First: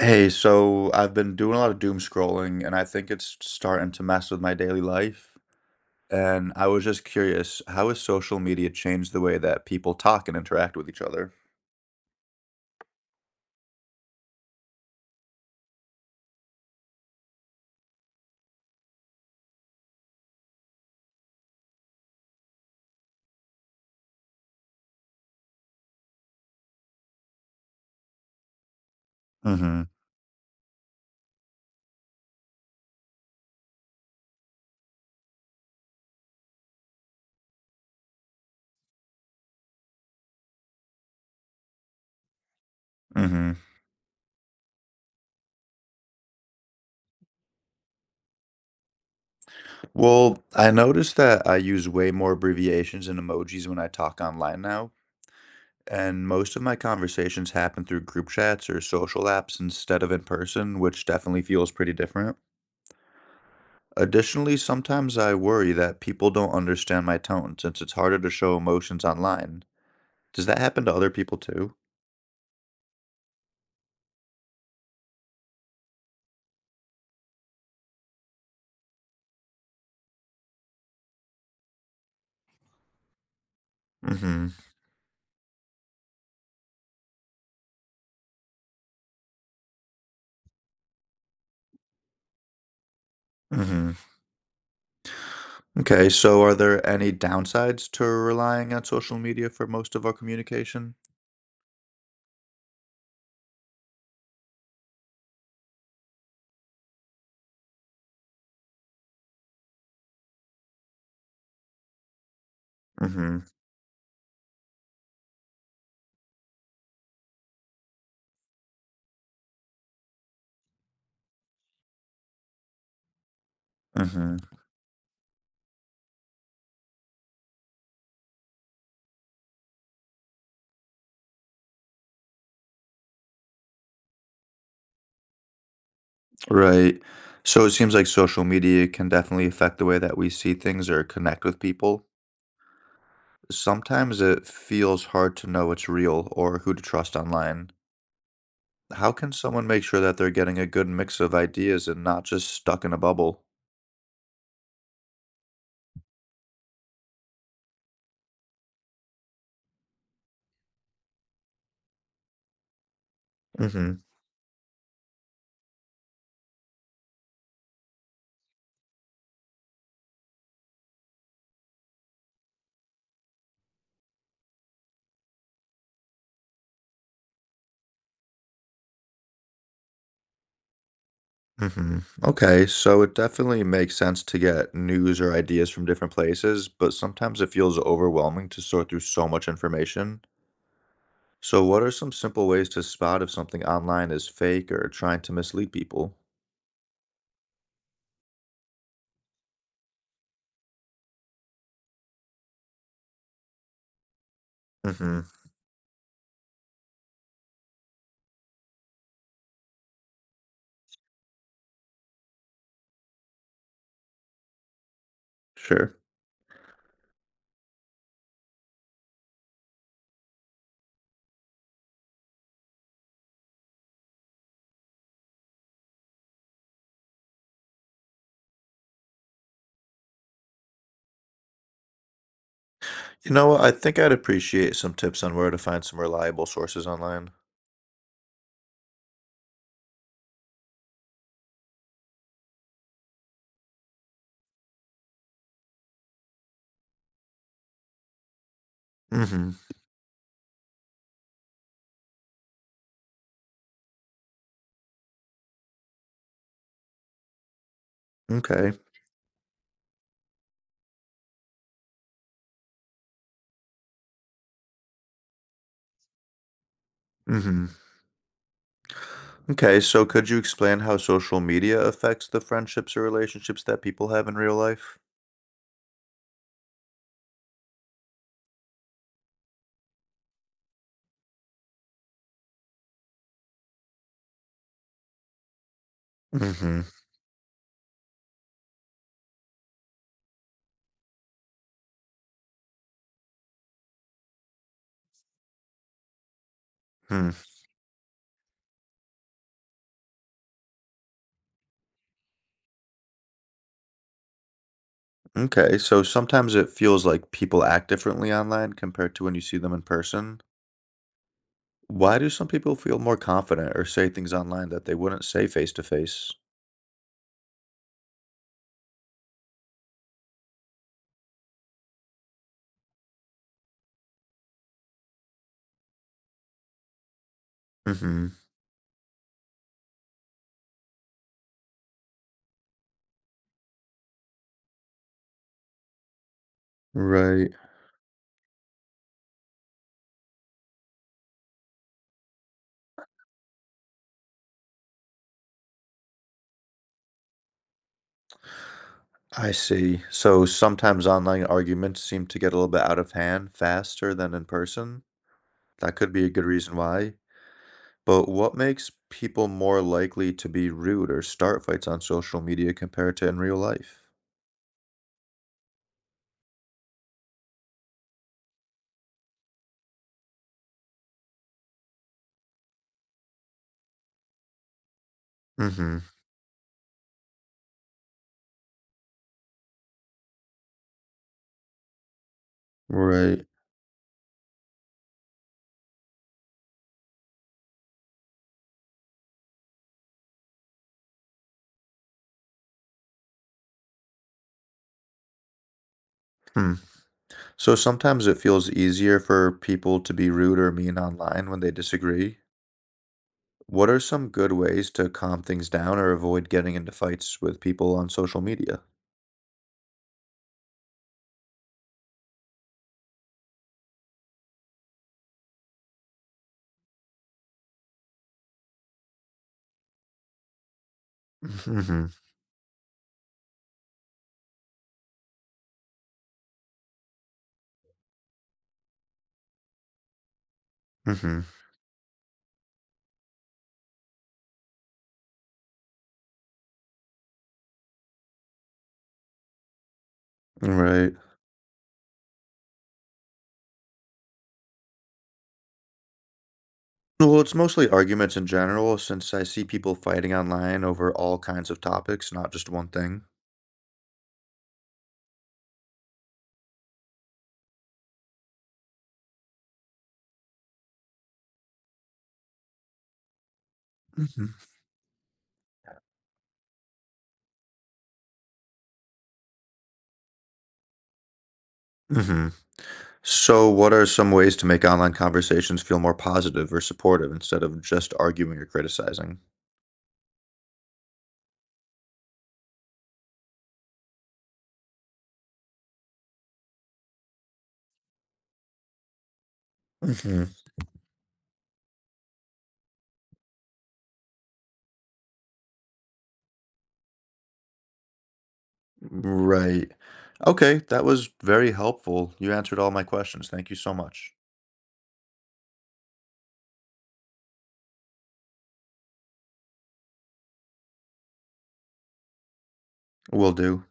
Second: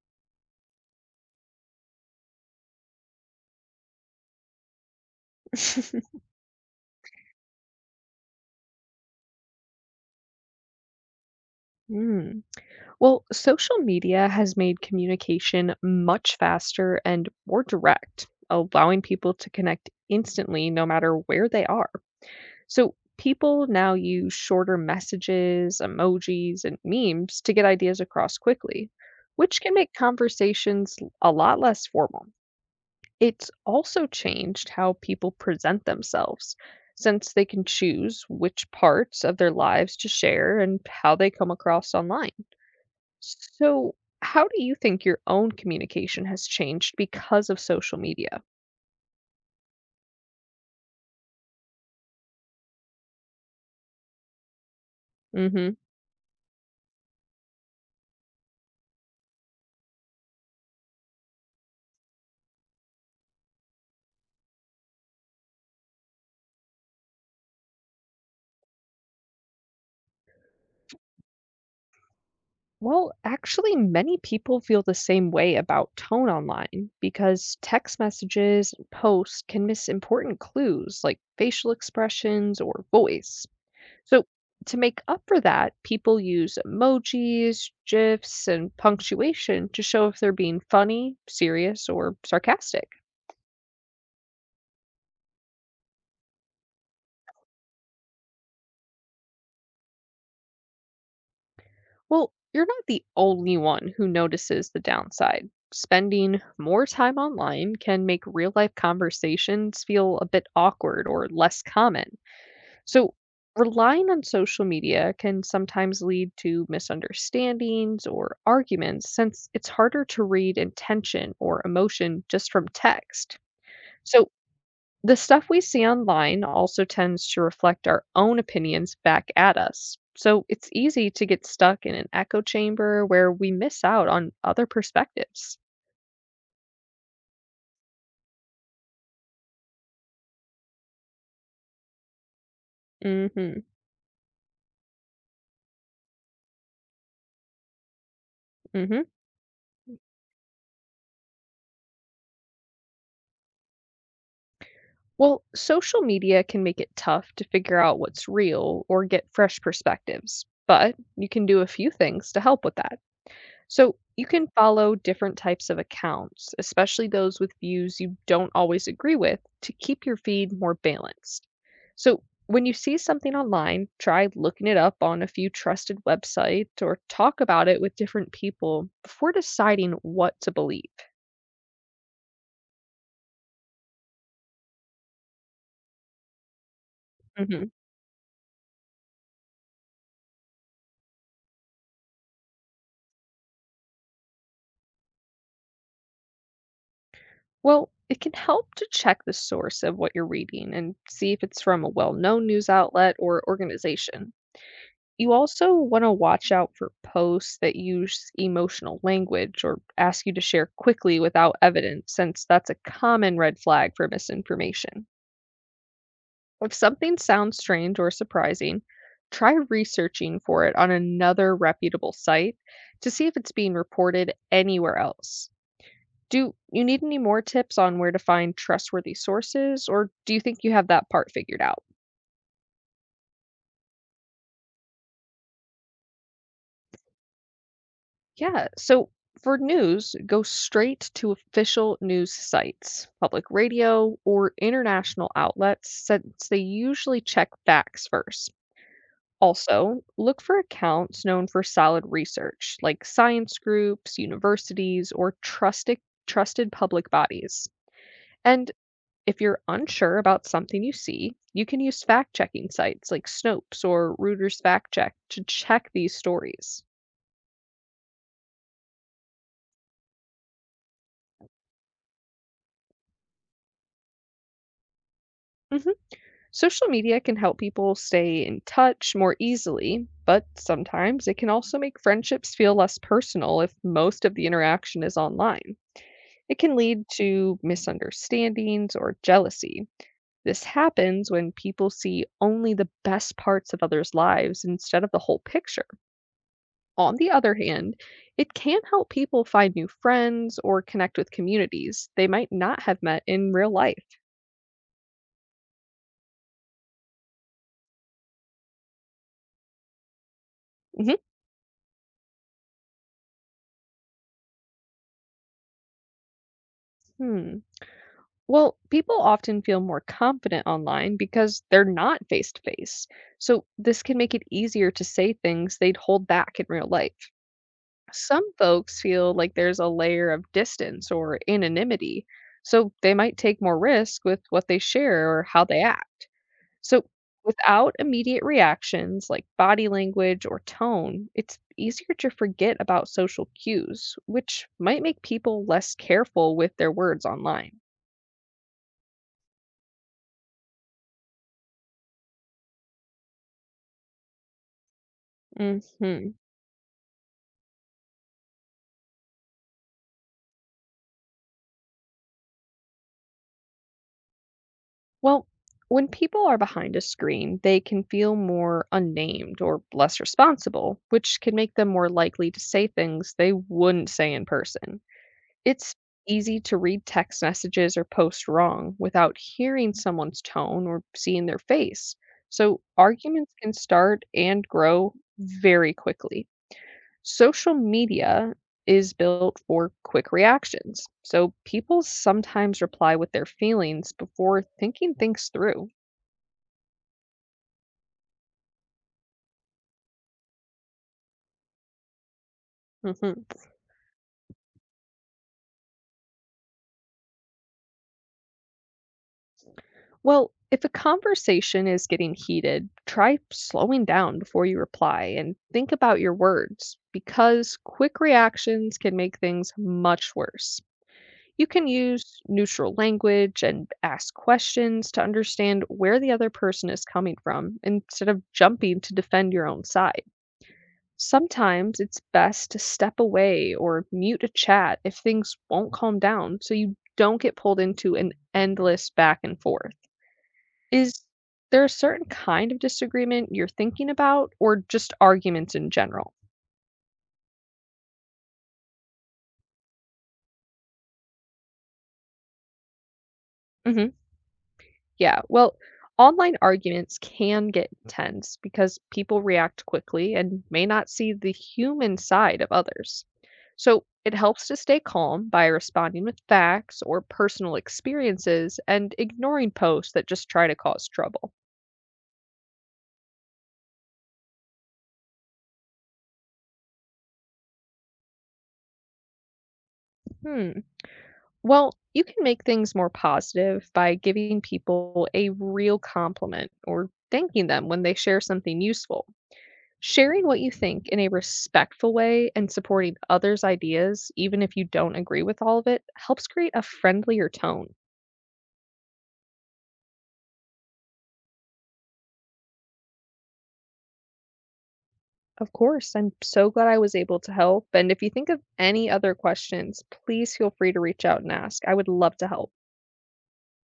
Hey, so I've been doing a lot of doom scrolling, and I think it's starting to mess with my daily life. And I was just curious, how has social media changed the way that people talk and interact with each other? Mm. Well, social media has made communication much faster and more direct, allowing people to connect instantly no matter where they are. So people now use shorter messages, emojis, and memes to get ideas across quickly, which can Mm-hmm. make conversations a lot less formal. It's also changed how people present themselves, since they can choose which parts of their lives to share and how they come across online. Mm-hmm. So, how do you think your own communication has changed because of social media? Well, I noticed that I use way more abbreviations and emojis when I talk online now, Hmm. and most of my conversations happen through group chats or social apps instead of in person, which definitely feels pretty different. Additionally, sometimes I worry that people don't understand my tone since it's harder to show emotions online. Does that happen to other people too? Well, actually, many people feel the same way about tone online because text messages and posts can miss important clues like facial expressions or voice. So Mm-hmm. to make up for that, people use emojis, GIFs, and punctuation to show if they're being funny, serious, or sarcastic. Mm-hmm. Okay, so are there any downsides to relying on social media for most of our communication? Well, you're not the only one who notices the downside. Spending more time online can make real life conversations feel a bit awkward or less common. So Mm-hmm. relying on social media can sometimes lead to misunderstandings or arguments since it's harder to read intention or emotion just from text. So Mm-hmm. the stuff we see online also tends to reflect our own opinions back at us. So it's easy to get stuck in an echo chamber where we miss out on other perspectives. Right. So it seems like social media can definitely affect the way that we see things or connect with people. Mhm. Sometimes it feels hard to know what's real or who to trust online. Mhm. How can someone make sure that they're getting a good mix of ideas and not just stuck in a bubble? Well, social media can make it tough to figure out what's real or get fresh perspectives, but you can do a few things to help with that. So Mhm. you can follow different types of accounts, especially those with views you don't always agree with, to keep your feed more balanced. So when you see something online, try looking it up on a few trusted websites or talk about it with different people before deciding what to believe. Mhm. Okay, so it definitely makes sense to get news or ideas from different places, but sometimes it Mhm. feels overwhelming to sort through so much information. So what are some simple ways to spot if something online is fake or trying to mislead people? Well, it can help to check the source of what you're reading and see if it's from a well known news outlet or organization. Mhm. You also want to watch out for posts that use emotional language or ask you to share quickly without evidence, since that's a common red flag for misinformation. Sure. If something sounds strange or surprising, try researching for it on another reputable site to see if it's being reported anywhere else. Do you need any more tips on where to find trustworthy sources, or do you think you have that part figured out? You know what? I think I'd appreciate some tips on where to find some reliable sources online. Yeah. So for news, go straight to official news sites, public radio, or international outlets, since they usually check facts first. Mhm. Also, look for accounts known for solid research, like science groups, universities, or trusted public bodies. And Okay. if you're unsure about something you see, you can use fact checking sites like Snopes or Reuters Fact Check to check these stories. Mhm. Okay, so could you explain how social media affects the friendships or relationships that people have in real life? Social media can help people stay in touch more easily, but sometimes it can also make friendships feel less personal if most of the interaction is online. It can Mm-hmm. lead to misunderstandings or jealousy. This happens when people see only the best parts of others' lives instead of the whole picture. On Hmm. the other hand, it can help people find new friends or connect with communities they might not have met in real life. Okay, so sometimes it feels like people act differently online compared to when you see them in person. Mhm. Why do some people feel more confident or say things online that they wouldn't say face to face? Hmm. Well, people often feel more confident online because they're not face to face. So this can make it easier to say things they'd hold back in real life. Mm-hmm. Some folks feel like there's a layer of distance or anonymity, so they might take more risk with what they share or how they act. So Right. without immediate reactions like body language or tone, it's easier to forget about social cues, which might make people less careful with their words online. I see. So sometimes online arguments seem to get a little bit out of hand faster than in person. That could be a Hmm. good reason why. But what makes people more likely to be rude or start fights on social media compared to in real life? Well, when people are behind a screen, they can feel more unnamed or less responsible, which can make them more likely to say things they wouldn't say in person. It's Mhm. easy to read text messages or post wrong without hearing someone's tone or seeing their face. So Right. arguments can start and grow very quickly. Social media is built for quick reactions. So people sometimes reply with their feelings before thinking things through. Hmm. So sometimes it feels easier for people to be rude or mean online when they disagree. Mhm. What are some good ways to calm things down or avoid getting into fights with people on social media? Well, if a conversation is getting heated, try slowing down before you reply and think about your words because quick reactions can make things much worse. You can Mhm. use neutral language and ask questions to understand where the other person is coming from instead of jumping to defend your own side. Mhm. Sometimes it's best to step away or mute a chat if things won't calm down so you don't get pulled into an endless back and forth. Right. Is there a certain kind of disagreement you're thinking about, or just arguments in general? Well, it's mostly arguments in general, since I see people fighting online over all kinds of topics, not just one thing. Mhm. Yeah. Well, online arguments can get intense because people react quickly and may not see the human side of others. So it Mhm. helps to stay calm by responding with facts or personal experiences and ignoring posts that just try to cause trouble. Mhm. So, what are some ways to make online conversations feel more positive or supportive instead of just arguing or criticizing? Hmm. Well, you can make things more positive by giving people a real compliment or thanking them when they share something useful. Sharing Mhm. what you think in a respectful way and supporting others' ideas, even if you don't agree with all of it, helps create a friendlier tone. Right. Okay, that was very helpful. You answered all my questions. Thank you so much. Of course, I'm so glad I was able to help. And if you think of any other questions, please feel free to reach out and ask. I would love to help. Will do.